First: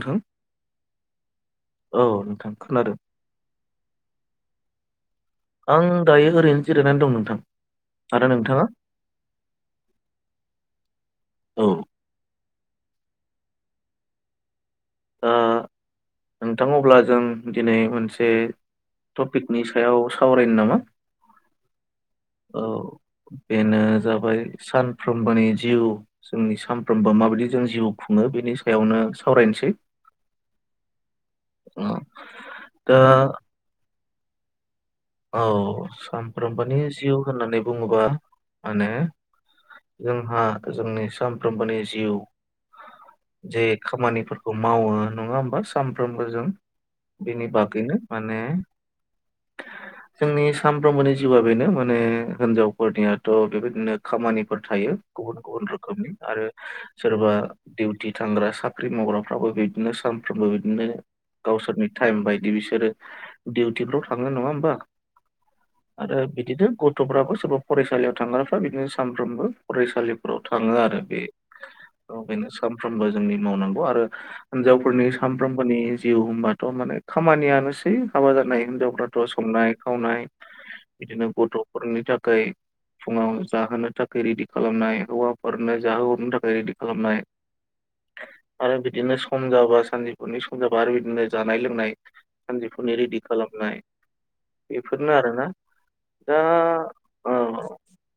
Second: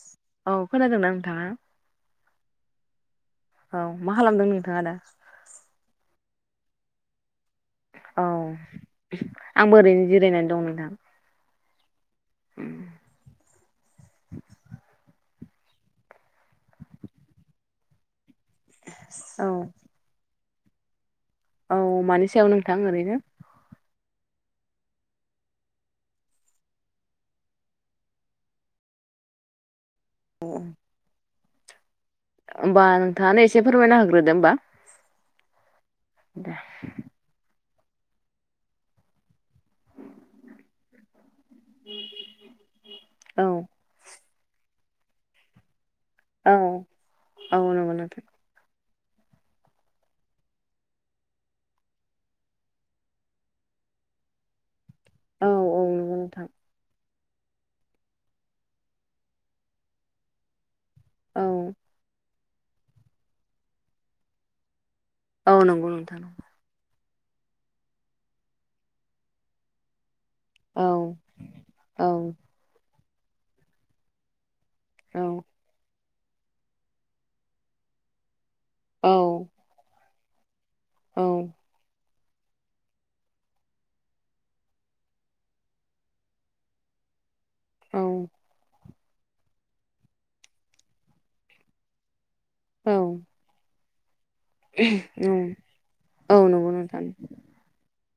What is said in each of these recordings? नोंथां औ खोनादोंना नोंथाङा औ नोंथां खोनादों औ मा खालामदों नोंथाङा दा आं दायो ओरैनो जिरायनानै दं नोंथां। औ आरो नोंथाङा आं बो ओरैनो जिरायनानै दं नोंथां औ उम ओ नोंथां अब्ला जों दिनै मोनसे औ टपिकनि सायाव सावरायनो नामा? औ मानि सायाव औ नोंथां ओरैनो बेनो जा बाय सानफ्रोमबानि जिउ जोंनि सानफ्रोमबो माबायदि जों जिउ खुङो बेनि सायावनो सावरायनोसै अ औ। होमबा नोंथाङानो एसे फोरमायना होग्रोदो होमबा। औ सामफ्रोमबोनि जिउ होननानै बुङोबा माने जोंहा जोंनि सामफ्रोमबोनि जिउ औ जे खामानिफोर मावो नङा होमबा सानफ्रोमबो जों औ बेनि औ नंगौ बागैनो नोंथां माने जोंनि सामफ्रोमबोनि जिउआ बेनो माने हिनजावफोरनियाथ' बेबायदिनो खामानिफोर थायो। गुबुन औ गुबुन औ रोखोमनि नंगौ नोंथां आरो सोरबा दिउटि थांग्रा साख्रि मावग्राफ्राबो बिदिनो सानफ्रोमबो बिदिनो औ गावसोरनि टाइम बायदि बिसोरो दिउटिफ्राव थांनाय नङा होमबा? औ नंगौ आरो नोंथां बिदिनो गथ'फ्राबो सोरबा फरायसालियाव थांग्राफ्रा बिदिनो सानफ्रोमबो फरायसालि फोराव थाङो औ आरो बे। औ बेनो सानफ्रोमबो जोंनि मावनांगौ आरो हिनजावफोरनि औ सानफ्रोमबोनि जिउ होमबाथ' माने खामानियानोसै हाबा जानाय औ हिनजावफ्राथ' संनाय खावनाय बिदिनो गथ'फोरनि थाखाय फुङाव जाहोनो थाखाय रेडि खालामनाय हौवाफोरनो जाहोहरनो थाखाय रेडि खालामनाय औ। आरो बिदिनो सम जाबा सानजौफुनि सम जाबा आरो बिदिनो जानाय लोंनाय औ सानजौफुनि रेडि खालामनाय। बेफोरनो आरोना औ दा नंगौ नोंथां औ।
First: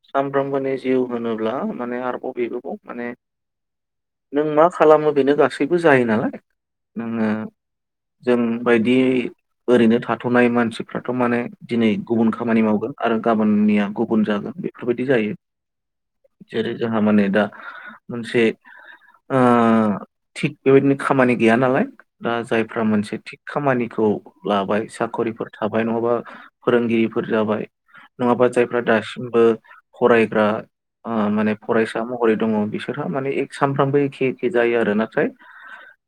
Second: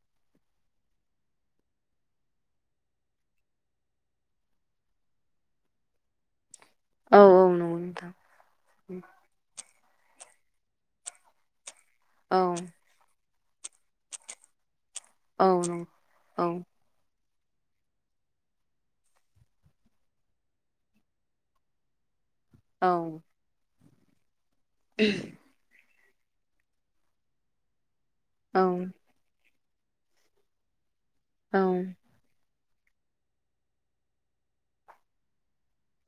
सानफ्रोमबोनि जिउ होनोब्ला माने आरोबाव बेबोबाव माने नों मा खालामो बेनो गासैबो जायो नालाय। औ नोङो औ नंगौ नोंथां जों बायदि ओरैनो थाथ'नाय मानसिफ्राथ' माने दिनै गुबुन औ खामानि मावगोन आरो गाबोननिया गुबुन जागोन बे। बेफोरबायदि जायो, औ नंगौ औ जेरै जोंहा माने दा मोनसे ओ थिग बेबायदिनो खामानि गैया नालाय दा जायफ्रा मोनसे थिग खामानिखौ लाबाय साखरिफोर थाबाय नङाबा फोरोंगिरिफोर जाबाय नङाबा जायफ्रा दासिमबो फरायग्रा ओ माने फरायसा महरै दङ। बिसोरहा माने एक सानफ्रामबो एखे एखे जायो आरो नाथाय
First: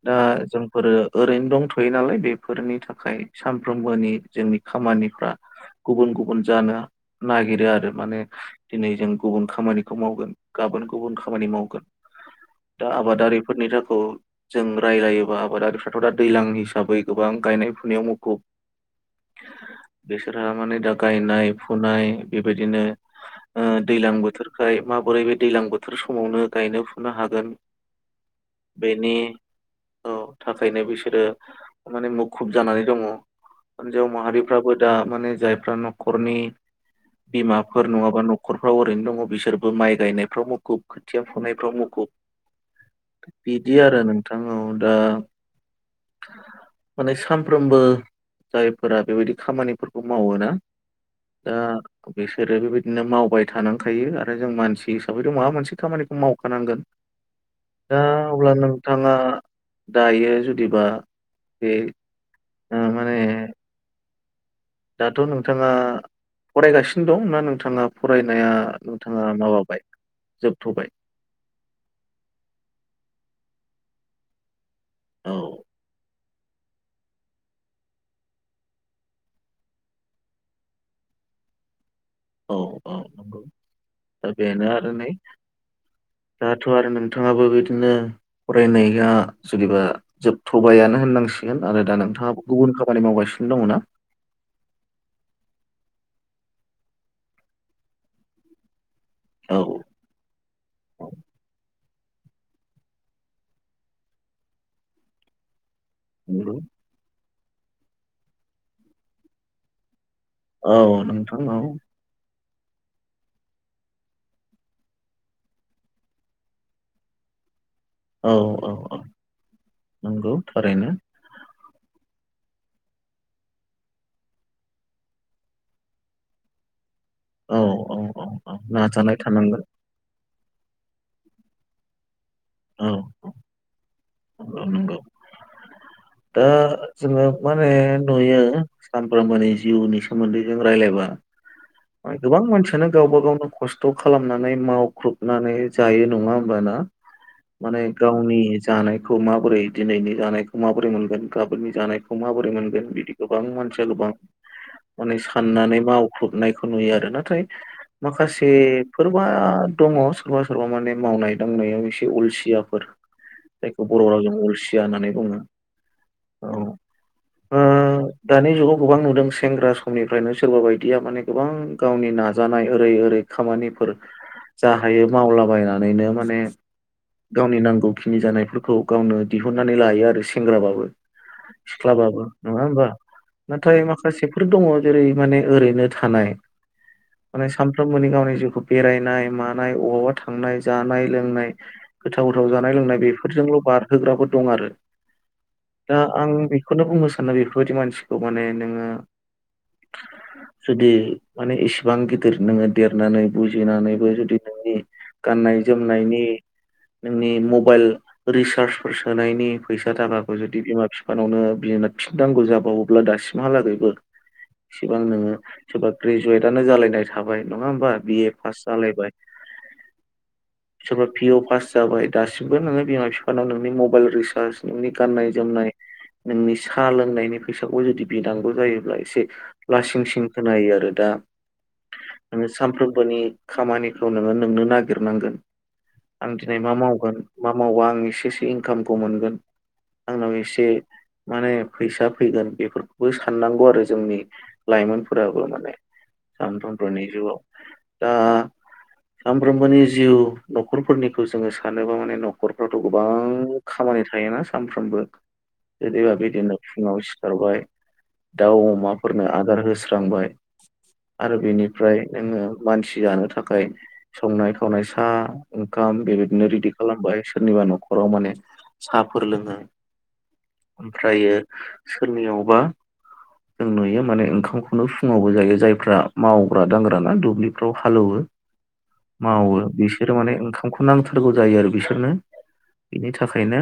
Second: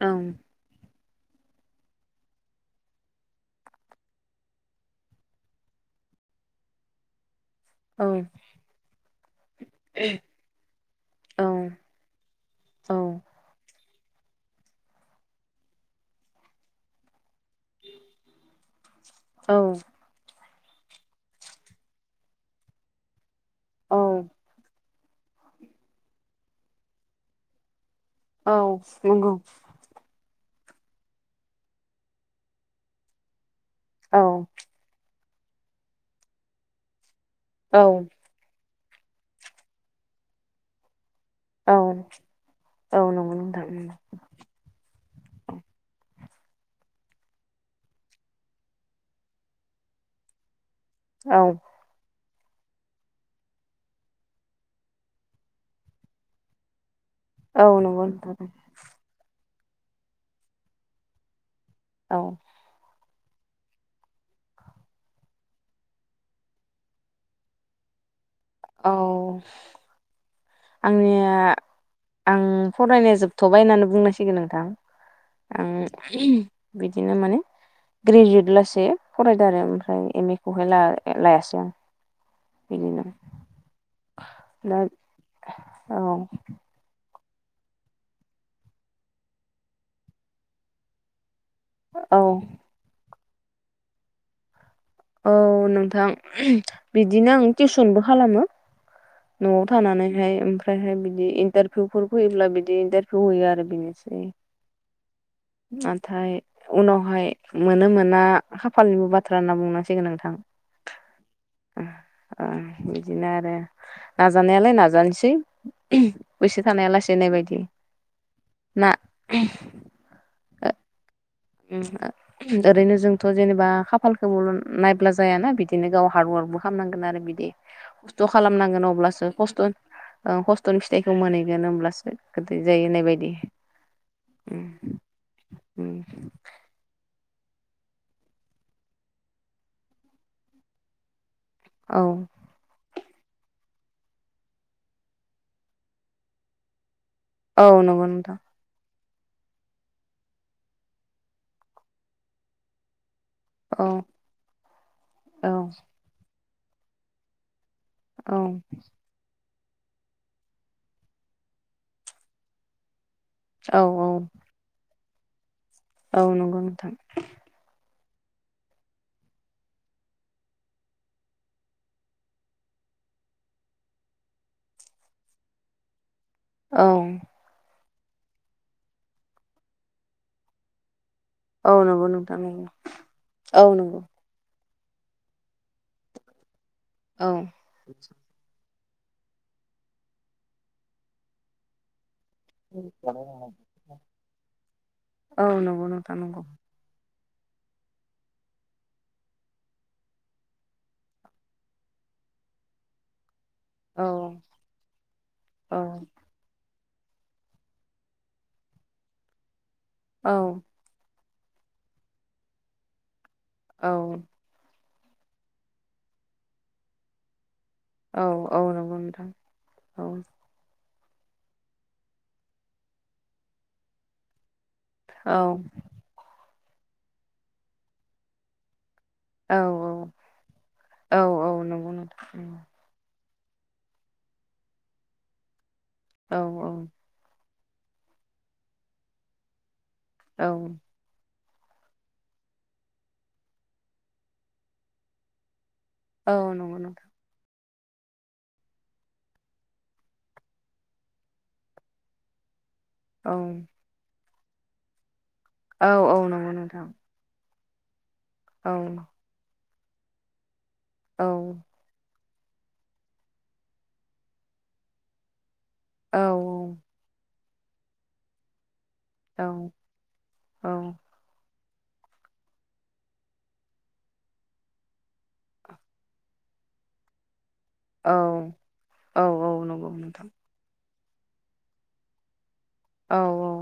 दा जोंफोरो ओरैनो दंथ'यो नालाय बेफोरनि थाखाय सानफ्रोमबोनि जोंनि खामानिफ्रा गुबुन गुबुन जानो ना नागिरो आरो औ माने दिनै जों गुबुन खामानिखौ मावगोन गाबोन गुबुन औ खामानि मावगोन। दा औ आबादारिफोरनि थाख खौ जों रायजलायोबा आबादारिफ्राथ' दा दैजलां हिसाबै गोबां गायनाय फुनायाव मुखुब। औ। फोरहा माने दा गायनाय फुनाय बेबायदिनो ओ औ दैलां बोथोरखाय माबोरै बे दैलां बोथोर समावनो गायनो फुनो हागोन औ बेनि नंगौ औ। थाखायनो बिसोरो माने मुखुब जानानै दङ। हिनजाव औ माहारिफ्राबो दा माने जायफ्रा न'खरनि औ बिमाफोर नङाबा न'खर फ्राव ओरैनो दङ बिसोरबो माइ गायनायफ्राव मुखुब। खोथिया फुनाय फोराव औ मुखुब, औ नंगौ नोंथां बिदि आरो नोंथां औ दा माने सानफ्रोमबो जायफोरा बेबायदि खामानिफोरखौ मावो ना, औ दा बिसोरो बेबायदिनो मावबाय थानांखायो आरो जों मानसि हिसाबैथ माबा मोनसे खामानिखौ मावखानांगोन। औ दा नंगौ नोंथां अब्ला नोंथाङा दायो जुदिबा बे औ ओ माने दाथ' नोंथाङा फरायगासिनो दं ना नोंथाङा फरायनाया नोंथाङा औ माबाबाय? जोबथ'बाय आंनिया आं परायनाइआ जोबथ'बाय होननानै बुंनांसिगोन नोंथां औ आं बिदिनो माने ग्रेजुयेट लास फरायदों आरो ओमफ्राय एम ए खौहाय लायासै आं औ औ बिदिनो नंगौ दा बेनो आरो नै औ दाथ' आरो नोंथाङाबो बिदिनो फरायनाया जुदिबा जोबथ'बायानो होननांसिगोन आरो दा औ नोंथाङा गुबुन खामानि मावगासिनो दङ ना औ नोंथां बिदिनो आं टिउसनबो खालामो औ न'आव थानानैहाय ओमफ्रायहाय औ बिदि इन्टार इभिउ होयोब्ला बिदि इन्टारभिउ होयो आरो बेनोसै नाथाय नंगौ उनावहाय मोनो मोना खाफालनिबो बाथ्रा होनना बुंनांसिगोन आं औ नोंथां औ बिदिनो आरो नाजानायालाय नाजानोसै एसे थानाया लासेनाय बायदि औ औ औ नंगौ थारैनो ओरैनो जोंथ' जेनेबा खाफालखौबो नायब्ला जायाना बिदिनो गाव हार्डवारक आंबो खालामनांगोन आरो बिदि औ औ औ खस्थ' औ खालामनांगोन नाजानाय अब्लासो थानांगोन खस्थ' हस्थ'नि फिथाइखौ मोनहैगोन होमब्लासो गोदै जायो होननाय बायदि नगौ नगौ दा जोङो माने नुयो सानफ्रोमबोनि जिउनि सोमोन्दै जों रायलायबा औ गोबां मानसियानो गावबा गावनो खस्थ' खालामनानै मावख्रुबनानै जायो नङा होमबा ना औ माने नंगौ नोंथां गावनि जानायखौ माबोरै दिनैनि जानायखौ माबोरै माबोरै मोनगोन गाबोननि जानायखौ माबोरै मोनगोन बिदि गोबां मानसिया औ गोबां माने औ साननानै मावफुबनायखौ नुयो आरो नाथाय औ माखासे फोरबा दङ सोरबा सोरबा माने मावनाय दांनायाव एसे उलसियाफोर औ जायखौ औ बर' रावजों अलसिया होननानै बुङो औ नंगौ नोंथां ओ दानि जुगाव गोबां नुदों सेंग्रा समनिफ्रायनो सोरबा बायदिया माने गोबां गावनि नाजानाय ओरै ओरै खामानिफोर जा हायो मावलाबायनानैनो मा ने औ गावनि नांगौखिनि जानायफोरखौ गावनो दिहुननानै लायो आरो सेंग्राबाबो औ नंगौ सिख्लाबाबो नोंथां नङा नंगौ होमबा औ नाथाय नंगौ माखासेफोर दङ जेरै माने ओरैनो थानाय औ माने सानफ्रोमबोनि गावनि जिउखौ बेरायनाय मानाय अबावबा थांनाय जानाय लोंनाय गोथाव गोथाव जानाय लोंनाय बेफोरजोंल' बारहोग्राबो दं आरो औ नंगौ दा नोंथां आं नंगौ बेखौनो बुं मोसानो बेफोरबायदि मानसिखौ माने नोङो जुदि माने इसेबां गिदिर नोङो देरनानै औ बुजिनानैबो जुदि नोंनि गाननाय औ जोमनायनि नोंनि मबाइल रिसार्जफोर सोनायनि फैसा औ थाखाखौ जुदि बिमा बिफा बिफानावनो बिना फिननांगौ जाबावोब्ला दासिमहालागैबो औ इसिबां नोङो सोरबा ग्रेजुवेटनो जालायनाय थाबाय नङा होमबा औ बिए फास औ नंगौ जालायबाय नोंथां औ सोरफ्रा पिअ पास जाबाय दासिमबो नोङो बिमा बिफानाव नोंनि मबाइल रिसार्ज नोंनि गाननाय जोमनाय नोंनि साहा लोंनायनि फैसाखौ जुदि बिनांगौ जायोब्ला एसे औ लासिं सिं खोनायो आरो दा औ औ नंगौ नोंथां नों सानफ्रोमबोनि खामानिखौ नोङो नोंनो नागिरनांगोन आं औ दिनै औ मा मावगोन मा मावबा आं एसेसो इनकामखौ मोनगोन आंनाव औ एसे माने फैसा फैगोन बेफोरखौबो साननांगौ आरो जोंनि लाइमोनफोराबो माने औ नंगौ सानफ्रोमबोनि नोंथां जिवआव दा सामफ्रोमबोनि जिउ न'खरफोरनिखौ जोङो सानोबा माने न'खर रथ' औ गोबां खामानि थायोना सानफ्रोमबो औ ओरैबा औ नंगौ बिदिनो नोंथां फुङाव सिखारबाय दाउ औ अमाफोरनो आदार होस्रांबाय औ आरो बेनिफ्राय जोङो मानसि जानो थाखाय संनाय खावनाय सा ओंखाम औ बेबायदिनो रेडि खालामबाय सोरनिबा न'खराव माने सा फोर औ लोङो औ ओमफ्रायो सोरनियावबा जों नुयो माने ओंखामखौनो फुङावबो जायो जायफ्रा मावग्रा दांग्रा ना दुब्लि थ' औ हालौवो औ मावो नंगौ बिसोर नोंथां माने ओंखाम नांथारगौ जायो आरो बिसोरनो बिनि औ थाखायनो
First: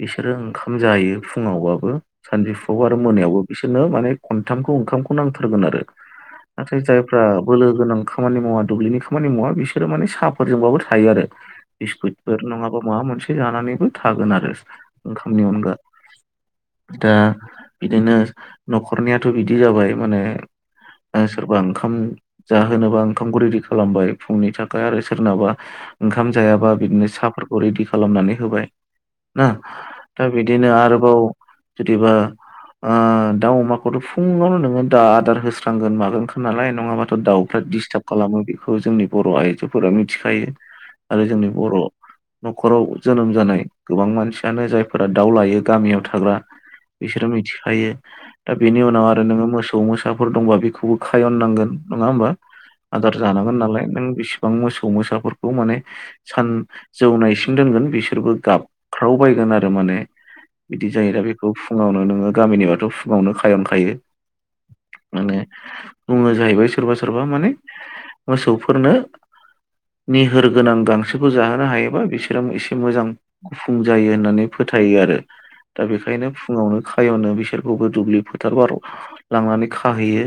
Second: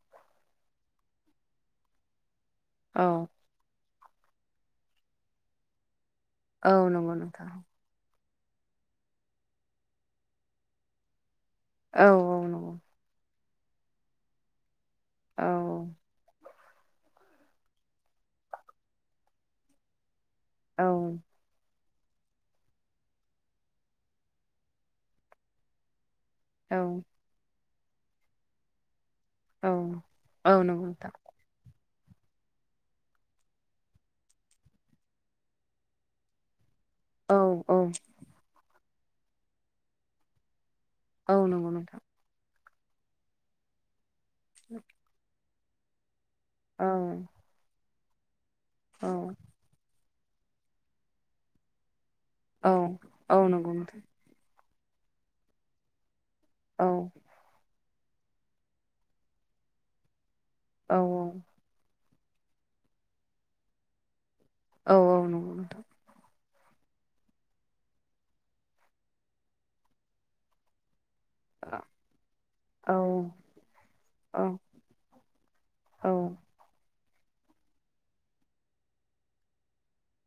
बिसोरो ओंखाम जायो फुङावबाबो सानजौफुआव आरो औ मोनायावबो बिसोरनो माने खनथामखौ ओंखामखौ नांथारगोन आरो औ औ नाथाय नंगौ जायफ्रा नोंथां बोलो गोनां खामानि मावा दुब्लिनि खामानि मावा बिसोरो माने साफोरजोंबाबो थायो आरो औ औ बिस्कुटफोर नंगौ नङाबा माबा मोनसे जानानैबो थागोन आरो ओंखामनि औ अनगा दा बिदिनो न'खरनियाथ' बिदि जाबाय माने ओ औ सोरबां ओंखाम जाहोनोबा ओंखामखौ रेडि खालामबाय फुंनि थाखाय आरो सोरनाबा ओंखाम जायाबा बिदिनो औ साहाफोरखौ रेडि खालामनानै होबाय। ना दा औ बिदिनो नंगौ नोंथां आरोबाव जुदिबा ओ दाउ अमाखौथ' फुङावनो नोङो दा आदार होस्रांगोन मागोन खा नालाय नङाबाथ' औ दाउफ्रा औ डिस्टाब खालामो बेखौ जोंनि बर' आइजोफोरा मिथिखायो। आरो औ जोंनि नंगौ बर' नोंथां न'खराव जोनोम जानाय गोबां मानसियानो जायफोरा दाउ लायो गामियाव थाग्रा औ बिसोरो मिथिखायो। दा बेनि औ उनाव आरो नोङो मोसौ मोसाफोर दंबा बेखौबो खायननांगोन। नङा होमबा औ आदार औ जानांगोन नंगौ नालाय नोंथां नों बेसिबां मोसौ मोसाफोरखौ माने सान औ जौनायसिम दोनगोन बिसोरबो गाबख्रावबायगोन आरो माने। बिदि औ जायो दा बेखौ फुङावनो नोङो गामिनिबाथ' फुङावनो खायनखायो। औ औ माने नंगौ नोंथां बुङो जाहैबाय। सोरबा सोरबा माने मोसौफोरनो निहोर गोनां गां सोखौ जाहोनो हायोबा बिसोरो एसे औ मोजां फुं जायो होननानै फोथायो आरो दा औ बेखायनो फुङावनो खायावनो बिसोरखौबो दुब्लि फोथार बार लांनानै खाहैयो।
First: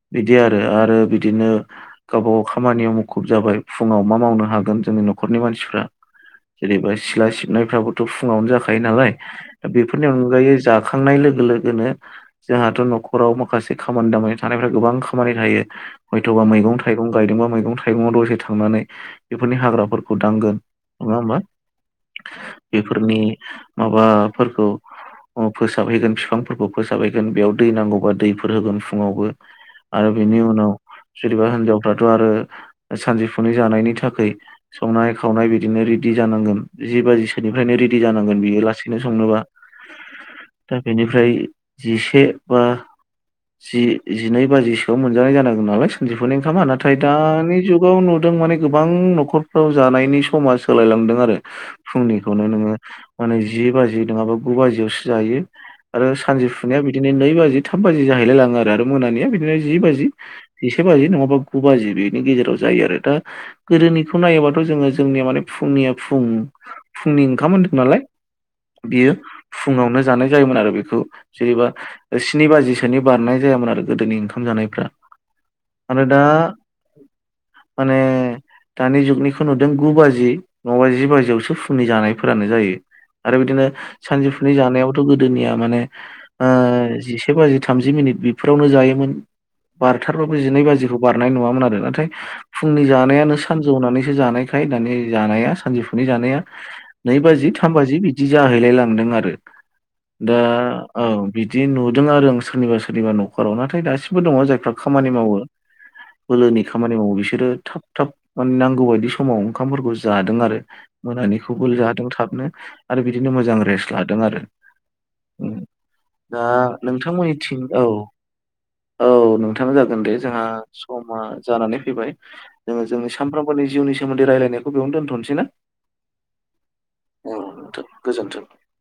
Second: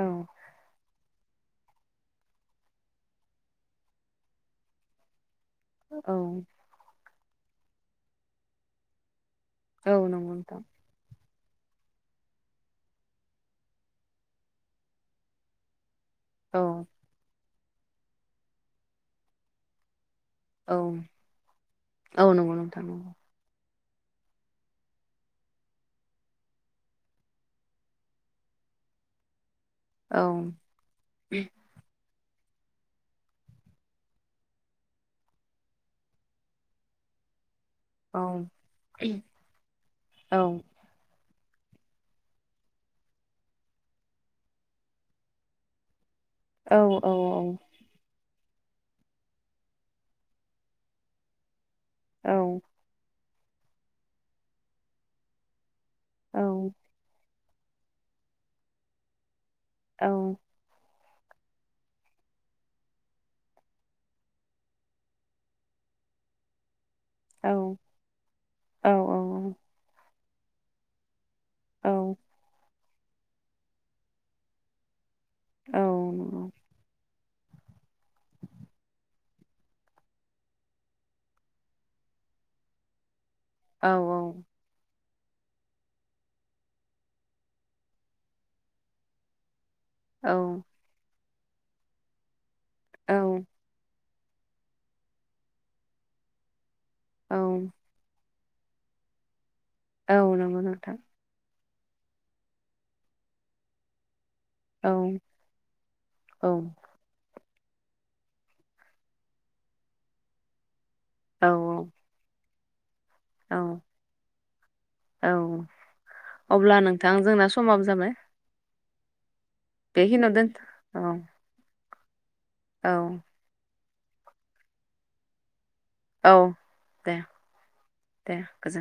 औ बिदि आरो आरो बि दिनो गावबा गाव खामानियाव मुखुब जाबाय फुङाव मा मावनो हागोन जोंनि न'ख न'खरनि मानसिफ्रा औ जेनैबा सिला सिबनायफ्राबोथ' फुङावनो जाखायो नालाय दा औ बेफोरनि नंगौ अनगायै नोंथां जाखांनाय लों लोगो लोगोनो जोंहाथ' न'खराव माखासे खामानि दामानि थानायफोरा गोबां खामानि थायो। हयथ'बा औ मैगं थाइगं गायदोंबा मैगं थाइगंआव दसे थांनानै बेफोरनि हाग्राफोर दांगोन औ नङा होमबा औ नंगौ‌ नोंथां नंगौ। बेफोरनि माबाफोरखौ अ फोसाबहैगोन बिफांफोरखौ फोसाबहैगोन बेयाव दै नांगौबा दैफोर होगोन फुङावबो। आरो औ बिनि उनाव जेनेबा हिनजावफ्रा थ' आरो सानजौफुनि जानायनि थाखाय संनाय खावनाय बिदिनो रेदि जानांगोन जि बाजिसोनि ओमफ्रायनो रेडि औ जानांगोन बियो लासैनो संनोबा औ दा बेनिफ्राय जिसे बा जि-जिनै बा जिसेआव मोनजानाय जानांगोन नालाय सानजौफुनि ओंखामा औ नाथाय औ दानि जुगाव नुदों माने गोबां न'खरफ्राव जानायनि समा सोलायलां नो हमदों आरो औ फुंनिखौनो नोङो माने जि बाजि नङाबा गु बाजियावसो जायो। आरो औ सानजोफुनिया बिदिनो नै बाजि थाब बाजि जाहैलाय लाङो आरो मोनानिया बे थिनो जि बाजि औ जिसे बाजि नङाबा बा गु बाजि बेनि गेजेराव जायो आरो दा गोदोनिखौ नायोबथ' जोंङो जोंनिया माने फु फुंनिया फुं फुंनि ओंखाम होनदों नालाय बियो नंगौ औ फुुंआवनो जानाय जायोमोन आरो बेखौ जेरैबा स्नि बाजि सो नि बारनाय जायामोन आरो गोदोनि ओंखाम जानायफ्रा आरो दा माने दानि जुगनिखौ नुदों गु बाजि नङाबा जि बाजियावसो फुंनि जानायफोरानो जायो आरो बिदिनो औ सानजौफुनि जानायाव थ' गोदोनिया माने ओ जिसे बाजि थामजि मिनिट बेफोरावनो जायोमोन। बारथारबाबो जिनै बाजिखौ बारनाय नुङामोन आरो नाथाय फुंनि जानायानो औ सानजौनानै जानायखाय जानाया सानजौफुनि जानाया नै बाजि थाम औ बाजि बि बिदि जाहैलाय लांदों आरो दा नंगौ नोंथां औ बि दि नुदों आरो आं सोरनिबा सोरनिबा न'खराव नाथाय दासिम मबो दङ जायफ्रा औ खामानि मावो औ बोलोनि खामानि मावो बिसोरो थाब थाब माने नांगौ बायदि समाव ओंखामफोरखौ जादों आरो मोनानिखौबो औ जादों थाबनो आरो बिदिनो मोजां रेस्ट लादों आरो। औ औ दा अब्ला नोंथां नोंथांमोननि जोंना थिं औ समाबो जाबाय औ नोंथां जागोन दे बेखिनियाव जोंहा दोन औ समा जानानै फैबाय। जोङो औ जोंनि सामफ्रोमबोनि जिउनि सोमोन्दै रायजलायनायखौ बेयावनो दोनथ'नोसै ना। औ दे औ नोंथां दे गोजोन्थों। गोजोन